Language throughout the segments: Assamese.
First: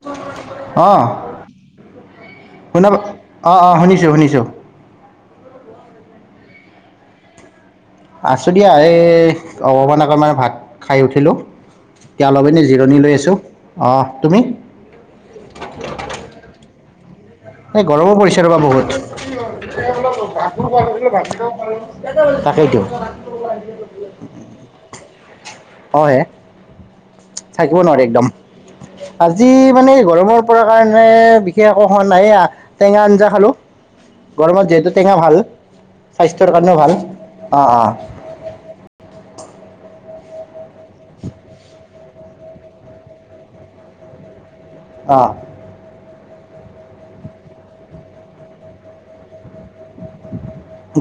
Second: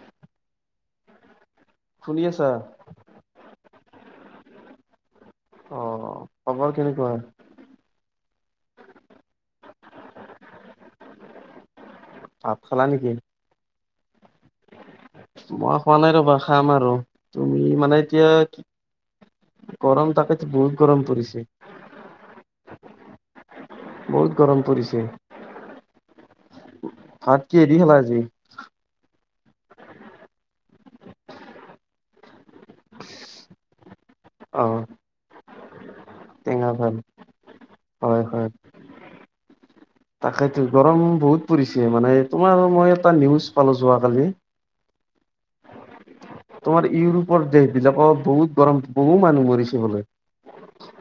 [unintelligible] আহ শুনি আছা শুনাব অ অ শুনিছোঁ শুনিছোঁ অ খবৰ কেনেকুৱা আছোঁ দিয়া এই অকমান আগত ভাত খাই উঠিলোঁ ভাত এতিয়াল'বনে খালা জিৰণি নেকি লৈ আছোঁ অঁ তুমি মই খোৱা নাই ৰবা খাম আৰু তুমি এই মানে গৰমো এতিয়া পৰিছে ৰ'বা কি বহুত গৰম তাকেতো বহুত গৰম পৰিছে তাকেইতো বহুত গৰম পৰিছে অঁ হে ভাত কিহে দি থাকিব নোৱাৰি ভাজি একদম আজি মানে গৰমৰ পৰা কাৰণে বিশেষ একো হোৱা নাই টেঙা আঞ্জা খালোঁ অ গৰমত যিহেতু টেঙা ভাল স্বাস্থ্যৰ টেঙা কাৰণেও ভাত ভাল অঁ অঁ। তাকো গৰম বহুত পৰিছে মানে তোমাৰ মই এটা নিউজ পালো যোৱাকালি। অঁ। তোমাৰ ইউৰোপৰ দেশ বিলাকৰ বহুত গৰম বহুত মানুহ মৰিছে। বোলে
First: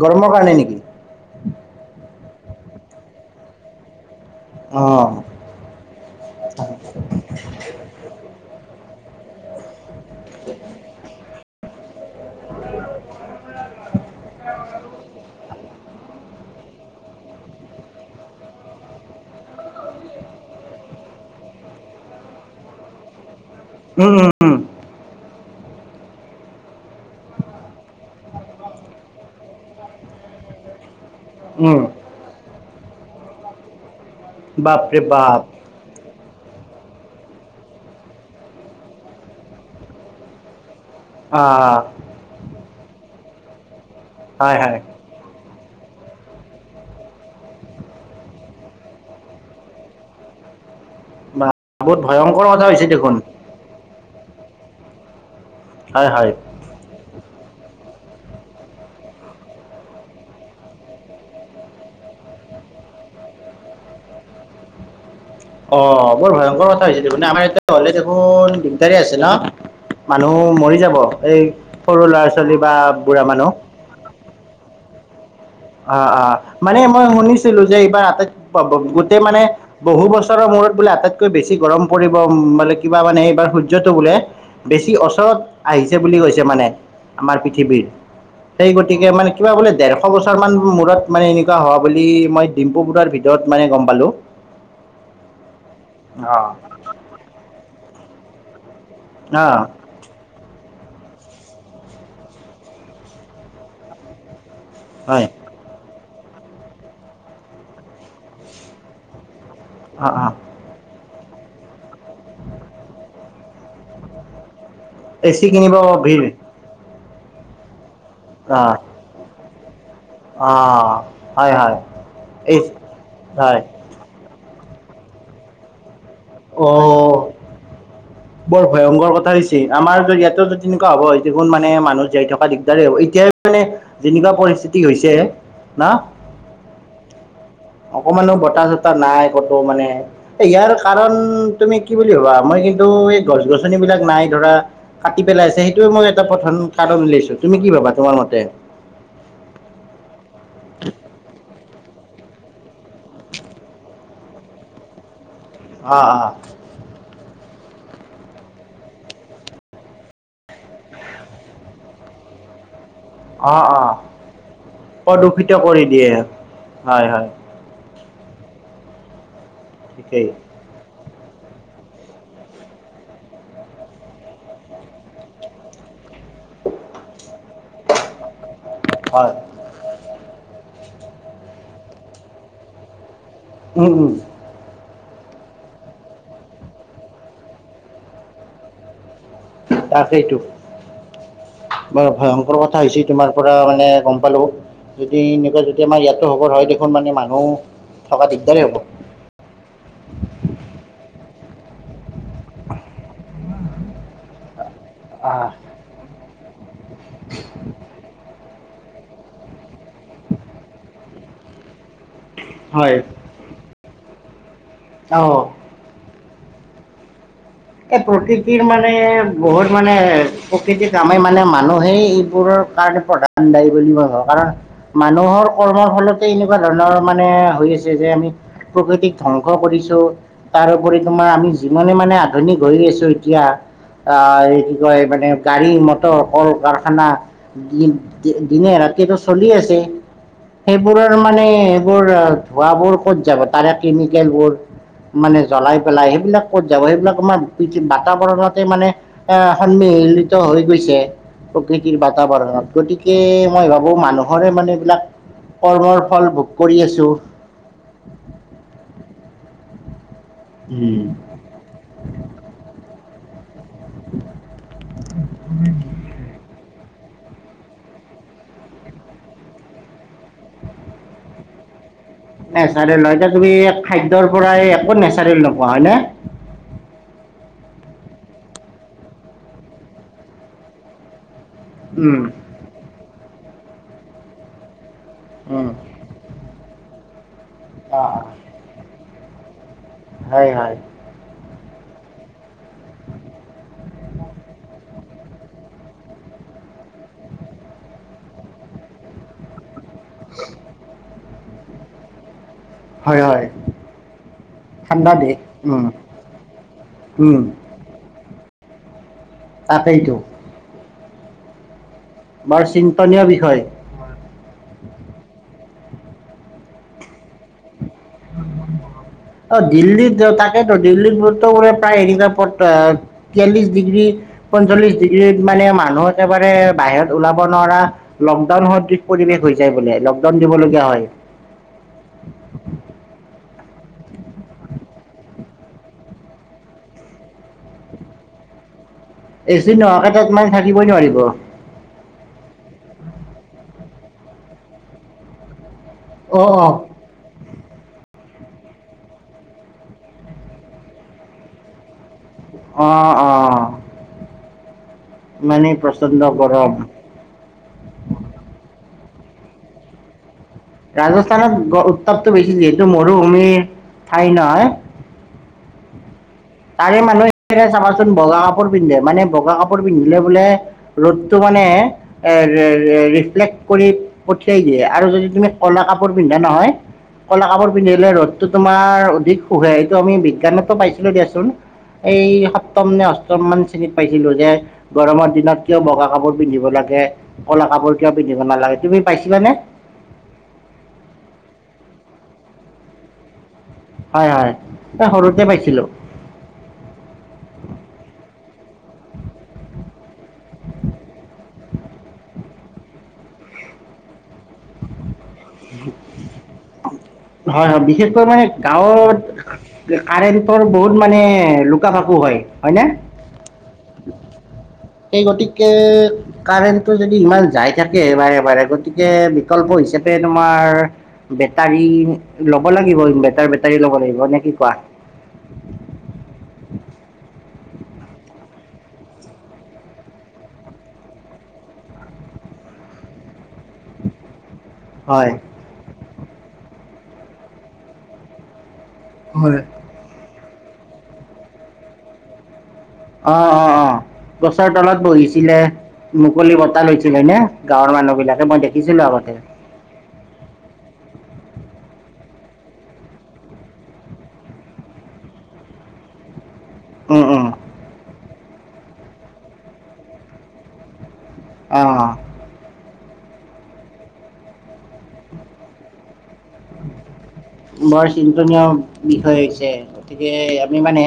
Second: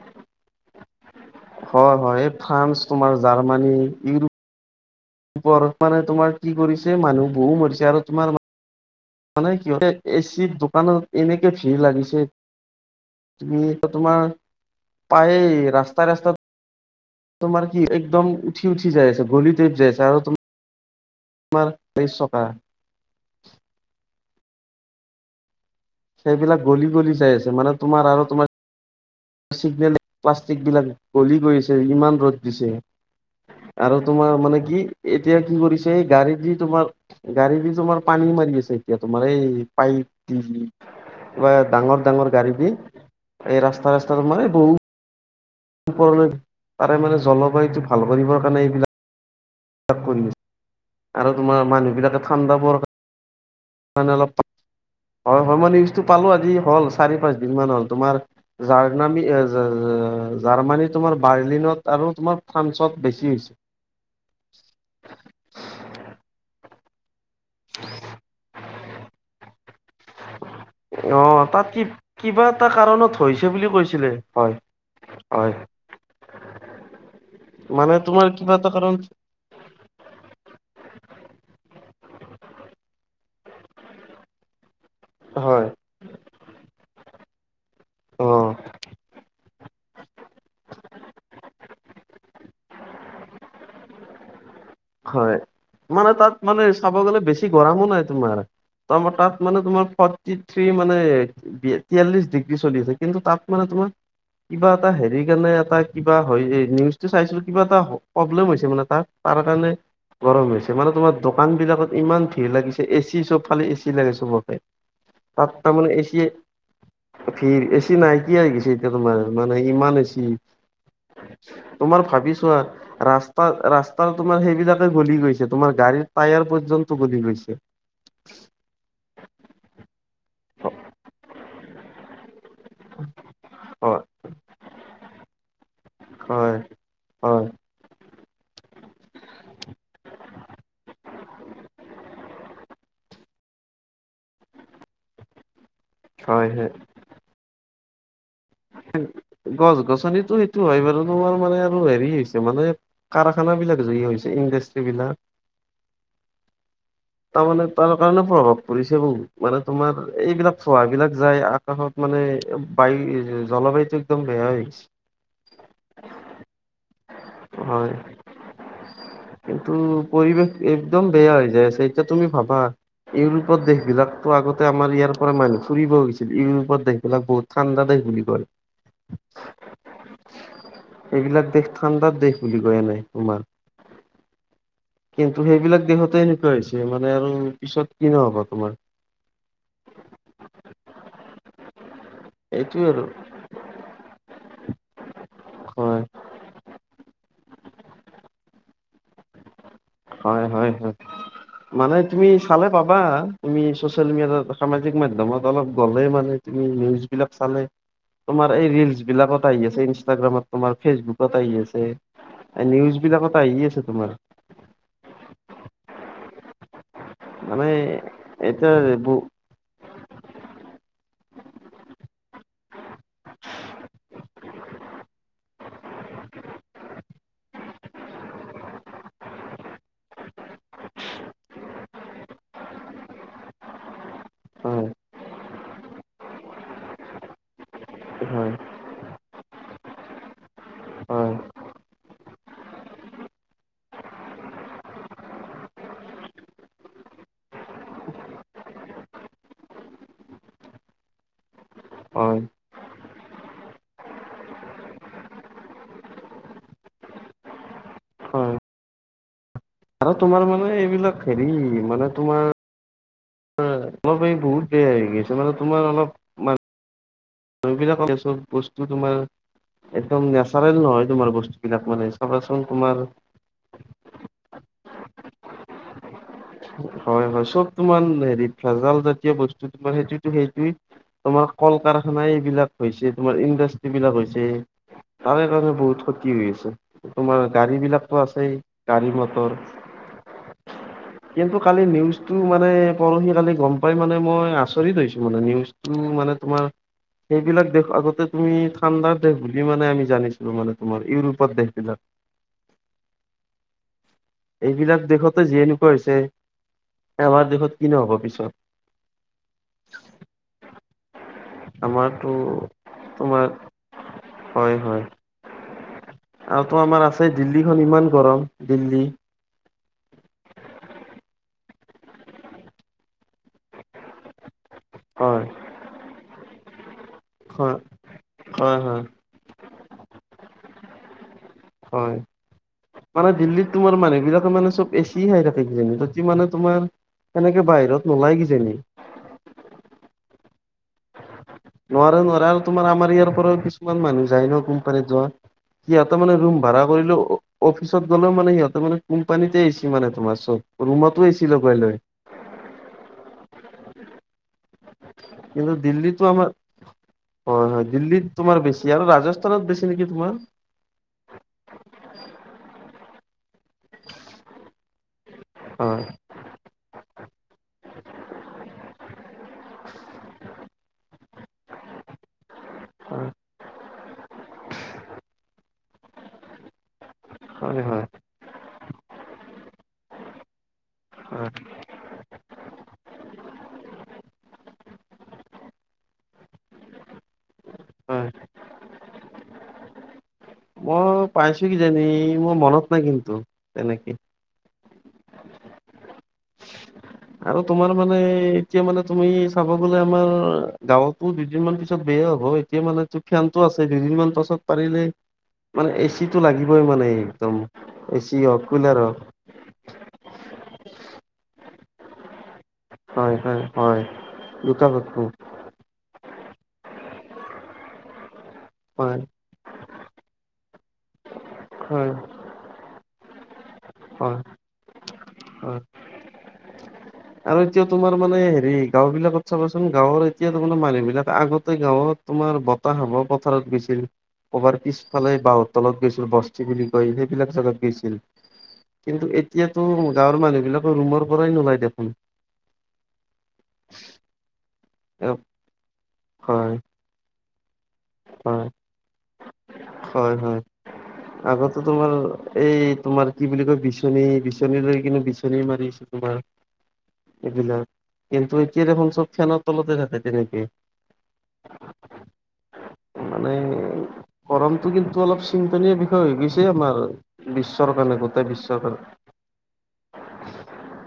গৰমৰ কাৰণে নেকি? হয় হয় এই ফ্ৰান্স, তোমাৰ জাৰ্মানী, ইউৰোপ অঁ ওপৰত মানে তোমাৰ কি কৰিছে মানুহ বহু মৰিছে আৰু তোমাৰ মানে কি এ চি দোকানত এনেকে ভিৰ লাগিছে। তুমি তো তোমাৰ পায় ৰাস্তাই ৰাস্তাত। তোমাৰ কি একদম উঠি উঠি যাইছে গলি প যাইছে আৰু তুমি তোমাৰ ব চকা উম উম উম। সেইবিলাক গলি গলি চাই আছে মানে তোমাৰ আৰু তোমাৰ চিগনে প্লাষ্টিক বিলাক গলি গৈছে উম ইমান ৰ'দ দিছে আৰু তোমাৰ মানে কি বাপৰে এতিয়া বাপ কি কৰিছে এই গাড়ীত যি তোমাৰ গাড়ী দি তোমাৰ পানী মাৰি আছে এতিয়া তোমাৰ এই পাইপ দি বা অঁ ডাঙৰ ডাঙৰ গাড়ী বি এই ৰাস্তা ৰাস্তা মানে হয় হয় বহুত ওপৰলৈ তাৰে মানে জলবায়ুটো ভাল কৰিবৰ কাৰণে এইবিলাক কৰিছে আৰু তোমাৰ বহুত মানুহ বিলাকে ভয়ংকৰ ঠাণ্ডা কথা বৰ হৈছে দেখোন মানে অলপ হয় হয় মই নিউজটো পালোঁ আজি হ'ল চাৰি পাঁচদিনমান হ'ল। তোমাৰ জাৰ্নামী জাৰ্মানী তোমাৰ বাৰ্লিনত আৰু তোমাৰ ফ্ৰান্সত বেছি হৈছে। অ বৰ ভয়ংকৰ কথা হৈছিলে মানে আমাৰ এতিয়া হলে দেখোন দিগদাৰী আছে ন। মানুহ মৰি যাব অ এই তাত কি সৰু ল'ৰা কিবা ছোৱালী এটা বা কাৰণত বুঢ়া হৈছে বুলি মানুহ। কৈছিলে হয়। হয় অ অ মানে মই শুনিছিলো যে মানে এইবাৰ তোমাৰ আটাইত কিবা এটা কাৰণ গোটেই মানে বহু বছৰৰ মূৰত বোলে আটাইতকৈ বেছি গৰম পৰিবলে কিবা মানে এইবাৰ সূৰ্যটো বোলে- বেছি ওচৰত হয় আহিছে বুলি কৈছে মানে। আমাৰ পৃ পৃথিৱীত অ সেই গতিকে মানে কিবা বোলে ডেৰশ বছৰ মূৰত মানে এনেকুৱা হোৱা বুলি মই ডিম্পু বোৰাৰ ভিতৰত মানে গম পালো। হয় মানে তাত মানে চাব গ'লে বেছি গৰমো নাই তোমাৰ। তাত মানে অ', তোমাৰ ফৰ্থী মানে তিয়াল্লিশ ডিগ্ৰী চলি আছে। কিন্তু তাত মানে তোমাৰ কিবা এটা হেৰি হয়, কেনে এটা- কিবা হয় এই নিউজটো চাইছিলো কিবা এটা প্ৰব্লেম হৈছে মানে তাৰ তাৰ কাৰণে অ', অ', গৰম হৈছে মানে তোমাৰ দোকান বিলাকত ইমান ভিৰ লাগিছে এচি চব ফালে এচি লাগে চবকে। এচি তাত কিনিব তাৰমানমানে ভিৰ এছিয়ে ফিৰ এ ছি নাইকিয়া হৈ গেইছে অ', এতিয়া তোমাৰ। মানে ইমান হৈ গেছীয়। অ', হয়, হয়, তোমাৰ ভাবি এই চোৱা, ৰাস্তা হয়, ৰাস্তাৰ তোমাৰ সেই ফিটাডাল গলি গৈছে। তোমাৰ গাড়ীৰ টায়াৰ পৰ্যন্ত গলি অ', গৈছে। বৰ ভয়ংকৰ কথা হৈছে আমাৰ ইয়াতো যদি তেনেকুৱা হ'ব দেখোন মানে মানুহ জীয়াই থকা দিগদাৰ হ'ব। এতিয়া মানে হয় যেনেকুৱা পৰিস্থিতি হৈছে। না হয়-হয়। অকনমানো বতাহ চতাহ নাই ক'তো মানে। ইয়াৰ কাৰণ তুমি কি বুলি ভাবা? মই কিন্তু কৈ, গছ গছনি বিলাক নাই ধৰা, কাটি পেলাইছে। মই এটা হয় প্ৰধান হয় উত্থাপন উলাইছো। তুমি কি ভাবা? তোমাৰ ম গছ গছনিতো সেইটো হয় বাৰু। তোমাৰ মানে আৰু হেৰি হৈছে মানে কাৰখানা বিলাক যে হৈছে, ইণ্ডাষ্ট্ৰী বিলাক। অ' অ'। তাৰ মানে তাৰ কাৰণে প্ৰভাৱ পৰিছে বহুত। মানে তোমাৰ এইবিলাক চোৱা, এই বিলাক যায় আকাশত মানে বাই অ' অ'। প্ৰদূষিত কৰি দিয়ে। হয়, হয়। হয় কিন্তু ঠিকেই পৰিৱেশ একদম বেয়া হৈ যায় আছে। এতিয়া তুমি ভাবা ইউৰোপত দেশ বিলাকতো আগতে আমাৰ ইয়াৰ পৰা মানুহ ফুৰিব গৈছ ইউৰোপত দেশ বিলাক বহুত ঠাণ্ডা দেশ বুলি কয় হয়। এইবিলাক দেশ ঠাণ্ডাৰ দেশ বুলি কয় এনেই তোমাৰ। উ, উ। কিন্তু সেইবিলাক দেশতে হেকুৱা হৈছে মানে আৰু পিছত কি নহ'ব তোমাৰ। তাকেইতো, বৰ ভয়ংকৰ কথা এইটোয়ে আৰু হৈছে তোমাৰ। পৰা মানে গম পালো, যদি এনেকুৱা যদি হয় আমাৰ ইয়াতো হ'ব ধৰে দেখোন মানে মা মানুহ থকা দিগদাৰেই হ'ব। হয়, হয়, হয়। মানে তুমি চালে পাবা, তুমি চচিয়েল মি এটাত সামাজিক মাধ্যমত অলপ গ'লে মানে তুমি নিউজ বিলাক চালে তোমাৰ এই ৰিলচ বিলাকত আহি আছে, ইনষ্টাগ্ৰামত, তোমাৰ ফেচবুকত আহি আছে। নিউজ হয় বিলাকত আহি আছে তোমাৰ। অ'। মানে এই প্ৰকৃতিৰ এতিয়া মানে বু বহুত মানে প্ৰকৃতিত আমি মানে মানুহেই এইবোৰৰ কাৰণ প্ৰধান দায়ী বুলি মই ভাবো। কাৰণ মানুহৰ কৰ্মৰ ফলতে এনেকুৱা ধৰণৰ মানে হৈ হৈছে যে, আমি প্ৰকৃতিক ধ্বংস কৰিছোঁ, তাৰ উপৰি তোমাৰ আমি যিমানে মানে আ আধুনিক হৈ গেছো এতিয়া, আ এই কি হয় কয় মানে গাড়ী-মটৰ, কল-কাৰখানা হয় দিন-দি-দিনে ৰাতিয়েটো চলি আছে। সেইবোৰৰ হয় মানে এইবোৰ, ধোঁৱাবোৰ ক'ত যাব তাৰে কেমিকেলবোৰ মানে জ্বলাই পেলাই সেইবিলাক ক'ত যাব? সেইবিলাক আমাৰ পৃথি, বাতাবৰণতে মানে এ সন্মিহিলিত হৈ গৈছে। প্ৰকৃতিৰ হয় বাতাবৰণত। গতিকে, মই ভাবোঁ মানুহৰে মানে এইবিলাক কৰ্মৰ ফল ভোগ কৰি আছোঁ। হয়। আৰু তোমাৰ মানে উম। এইবিলাক হেৰি, মানে তোমাৰ হেৰি আছে মানে, তোমাৰ অলপ মান এইবিলাক, এয়া চব বস্তু তোমাৰ একদম নেচাৰেল নহয় তোমাৰ বস্তুবিলাক মানে। চাবাচোন তোমাৰ নেচাৰেল হয়। এতিয়া তুমি খাদ্যৰ পৰাই একো নেচাৰেল নোপোৱা হয় নে? হয়, হয়। চব তোমাৰ হেৰি ভেজাল জাতীয় বস্তু তোমাৰ সেইটোটো সেইটোয়ে তোমাৰ উম, কল-কাৰখানা এইবিলাক হৈছে, তোমাৰ ইণ্ডাষ্ট্ৰীবিলাক হৈছে। তাৰে উম, কাৰণে বহুত ক্ষতি হৈ আছে। তোমাৰ গাড়ী অ', বিলাকতো অ', আছেই। গাড়ী-মটৰ হয়, হয়। কিন্তু, কালি নিউজটো মানে পৰহি কালি গম পাই মানে মই আচৰিত হৈছো মানে নিউজটো মা মানে তোমাৰ, সেইবিলাক দেশ আগতে তুমি ঠাণ্ডাৰ দেশ বুলি মানে আমি জানিছিলো মানে তোমাৰ ইউৰোপত দেশবিলাক। হয়, হয়, এইবিলাক ঠাণ্ডা দেশ দেখতে জীয়ায়ো উম, কৰিছে। উম, আমাৰ দেশত কি নহ'ব পিছত। তাকেইটো। আমাৰতো, চিন্তনীয় তোমাৰ বিষয়। হয়, হয়। আৰু তো আমাৰ আছেই দিল্লীখন ইমান গৰম। দিল্লী অ দিল্লীত ত-তাকেতো দিল্লীত বৰ্তমানে প্ৰায় [unintelligible] তিয়াল্লিশ ডিগ্ৰী পঞ্চল্লিশ ডিগ্ৰীত হয় মানে মানুহ একেবাৰে বাহিৱত ওলাব হয় নোৱাৰা লকডাউন হয় সদৃশ হয় পৰিৱেশ হৈ যায় বোলে। লকডাউন দিবলগীয়া হয়। হয়। মানে দিল্লীত তোমাৰ মানুহ বিলাকে মানে চব এচি খাই থাকে হেবিলাকে। সিহঁতি মানে তোমাৰ এনেকে বাহিৰত নোলাই কিজানি। এচিত নোহোৱাকে তাত মানে থাকিবই নোৱাৰিব। নোৱাৰে নোৱাৰে, আৰু তোমাৰ আমাৰ ইয়াৰ পৰাও কিছুমান মানুহ যায় ন, কোম্পানীত যোৱা। সিহঁতে মানে অ ৰুম অ ভাড়া কৰিলও অফিচত গ'লে মানে সিহঁতে মানে কোম্পানীতে এচি মানে তোমাৰ চব ৰুমতো এচি লগাই লৈ। অঁ, অঁ। কিন্তু দিল্লী গৰম আমাৰ হয় হয় দিল্লীত তোমাৰ বেছি। এতিয়া আৰু ৰাজস্থানত বেছি নেকি তোমাৰ। ৰাজস্থানত উত্তাপটো বেছি যিহেতু মৰুভূমিৰ ঠাই নহয়। হয়। তাৰে মানুহে চাবাচোন বগা কাপোৰ পিন্ধে মানে বগা কাপোৰ পিন্ধিলে বোলে ৰ'দতটো মানে। মানে এ ৰে হয় ৰেফ্লেষ কৰি পঠিয়াই দিয়ে আৰু যদি তুমি কলা কাপোৰ পিন্ধা নহয়। কলা কাপোৰ হয় হয় পিন্ধিলে ৰদতো তোমাৰ অধিক শুখে এইটো আমি বিজ্ঞানতো পাইছিলো। হয় এই সপ্তম নে অষ্টম মান চিন পাইছিলো যে গৰমৰ দিনত কিয় বগা কাপোৰ পিন্ধিব লাগে। ক'লা কাপোৰ কিয় হয় পিন্ধিবমান লাগে তুমি পাইছিলা নে? মই পাইছো কিজানি মোৰ মনত নাই কিন্তু। তেনেকে হয় হয় ত সৰুতে পাইছিলো। আৰু তোমাৰ মানে এতিয়া মানে তুমি চাব গলে। মাৰ গাঁৱতো দুদিনমান পি বেয়া হ'ব এতিয়া মানে তো ফেন টো আছে দুইদিনমান পাছত পাৰিলে। মানে এ চি টো লাগিবই মানে একদম হয় হয় এ বিশেষকৈ চি মানে হওক কুলাৰ হওক গাঁৱত। কাৰেণ্টৰ বহুত মানে লুকা ভাকু হয়। হয়নে হয় হয় হয় দুটা বস্তু এই গতিকে কাৰেণ্টটো যদি ইমান যাই থাকে বাৰে বাৰে গতিকে হয় বিকল্প হিচাপে তোমাৰ বেটাৰী হয় লব লাগিব বেটাৰ। কাইলৈ ল'ব লাগিব হয় নে কি কোৱা। হয় আৰু এতিয়া তোমাৰ মানে হেৰি গাওঁ বিলাকত চাবাচোন গাঁৱৰ এতিয়া তো মে মানুহ বিলাক আগতে গাঁৱত তোমাৰ মাৰ বতাহ বৰ পথাৰত গৈছিল কবাৰ হয় পিছফালে বাঁহৰ তলত গৈছিল বস্তি বুলি কয় সেইবিলাক জাগাত গৈছিল। কিন্তু হয় এতিয়াতো গাঁৱৰ মানুহ এইবিলাকৰ ৰুমৰ পৰাই নোলায় দেখোন। অৱ অৱ অৱ গছৰ তলত বহিছিলে মুকলি হয় বতাহ লৈছিলে নে? গাঁৱৰ মানুহ বিলাকে মই হয় দেখিছিলো আগতে হয় হয় আগতে তোমাৰ এই তোমাৰ কি বুলি কয় বিচনী বিচনী লৈ কিন্তু বিচনী মাৰি আছে, তোমাৰ। উম উম এইবিলাক, কিন্তু এতিয়া দেখোন চব ফেনৰ তলতে থাকে তেনেকে। অৱ। মানে গৰমতটো কিন্তু অলপ চিন্তনীয় বিষয় হৈ গৈছে। আমাৰ বিশ্বৰ বৰ কাৰণে গোটেই চিন্তনীয় বিশ্বৰ কাৰণে বিষয় হৈছে, গতিকে আমি মানে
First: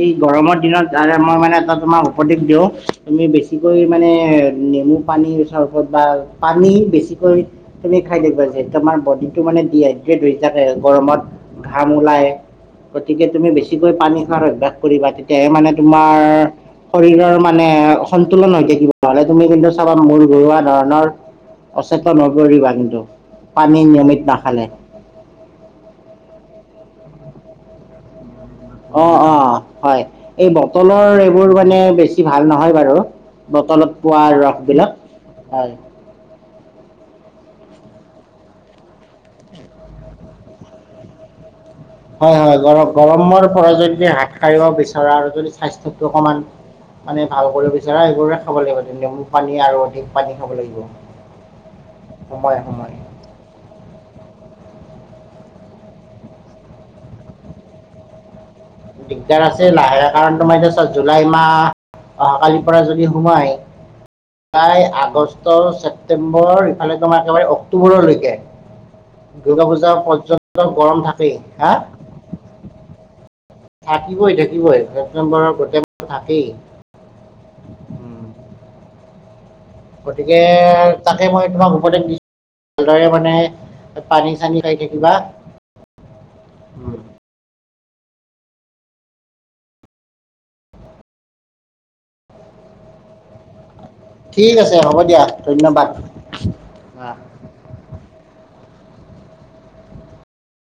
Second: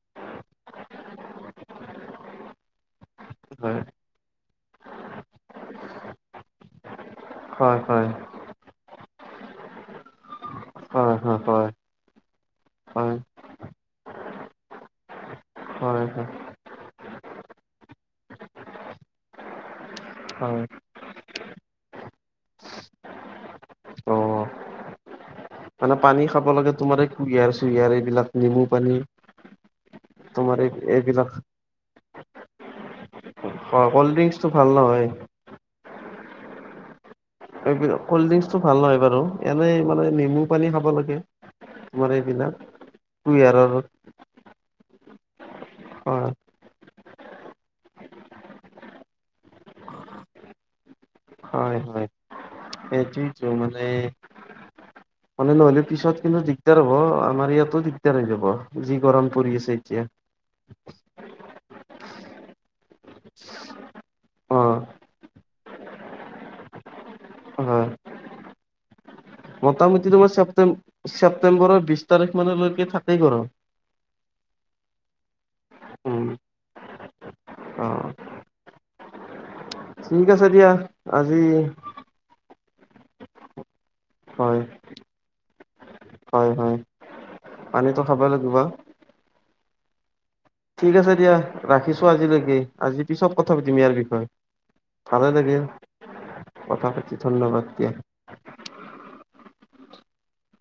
এই গৰমৰ দিনত আৰামৰ মানে এটা তোমাক উপদেশ দিওঁ তুমি বেছিকৈ হয় মানে নেমু পানীৰ চৰবত বা পানী বেছিকৈ হয় তুমি হয় খাই থাকিবা। যিহেতু তোমাৰ বডিতো বডিতো মানে ডিহাইড্ৰেত হয়। যাতে হয় গৰমত হয় ঘাম ওলায়, হয় গতিকে তুমি বেছিকৈ পানী খোৱাৰ অভ্যাস কৰিবা। তেহে মানে হয় তোমাৰ হয় শৰীৰৰ মানে সন্তোলন হৈ থাকিব নহলে তুমি কিন্তু চাবা মূৰ ঘৰুৱা হয় ধৰণৰ অচেতন হৈ পৰিবা কিন্তু পানী অ নিয়মিত নাখালে। মানে পানী খাব লাগে তোমাৰ এই কুঁহিয়াৰ চুহিয়াৰ এইবিলাক নেমু পানী অৱ অৱ হয় এই তোমাৰ বটলৰ এইবিলাক এইবোৰ মানে বেছি ভাল নহয় বাৰু। বটলত কল্ড পোৱা ড্ৰিংকচটো ৰস ভাল বিলাক, নহয় হয়। এইবিলাক কল্ডড্ৰিংকচটো ভাল নহয় বাৰু এনেই মানে নেমু পানী খাব লাগে। তোমাৰ হয় এইবিলাক হয় গৰম গৰমৰ কুঁহিয়াৰৰ পৰা যদি হাত সাৰিব বিচৰা আৰু যদি স্বাস্থ্যটো হয় অকমান মানে ভাল কৰিব বিচাৰা এইবোৰে খাব লাগিব নেমু পানী আৰু অধিক পানী খাব লাগিব। হয় হয় সময়ে সময়ে সেইটোৱেটো মানে মানে নহ'লে পিছত কিন্তু দিগদাৰ হ'ব আমাৰ ইয়াতো দিগদাৰ হৈ যাব যি গৰম দিগদাৰ পৰি আছে এতিয়া লাহে কাৰণ তোমাৰ এতিয়া চা জুলাই মাহ অহাকালি পাৰা যদি সোমাই অ প্ৰায় আগষ্ট ছেপ্টেম্বৰ ইফালে তোমাৰ একেবাৰে হয় অক্টোবৰলৈকে দুৰ্গা পূজা মোটামুটি তোমাৰ পৰ্যন্ত ছেপ্টেম গৰম থাকেই হা ছেপ্টেম্বৰৰ বিশ তাৰিখ মানলৈকে থাকেই গৰম থাকিবই থাকিবই ছেপ্টেম্বৰৰ গোটেই মাহ উম থাকেই অ ঠিক গতিকে আছে দিয়া তাকে আজি মই তোমাক উপদেশ দি ভালদৰে মানে পানী চানী হয় খাই থাকিবা হয় হয় পানীটো খাবই লাগিব ঠিক আছে দিয়া ৰাখিছো আজিলৈকে আজি পিছত কথা পাতিম ইয়াৰ বি হয় ঠিক আছে হ'ব দিয়া ভালে ধন্যবাদ লাগিল কথা অ পাতি ধন্যবাদ দিয়া।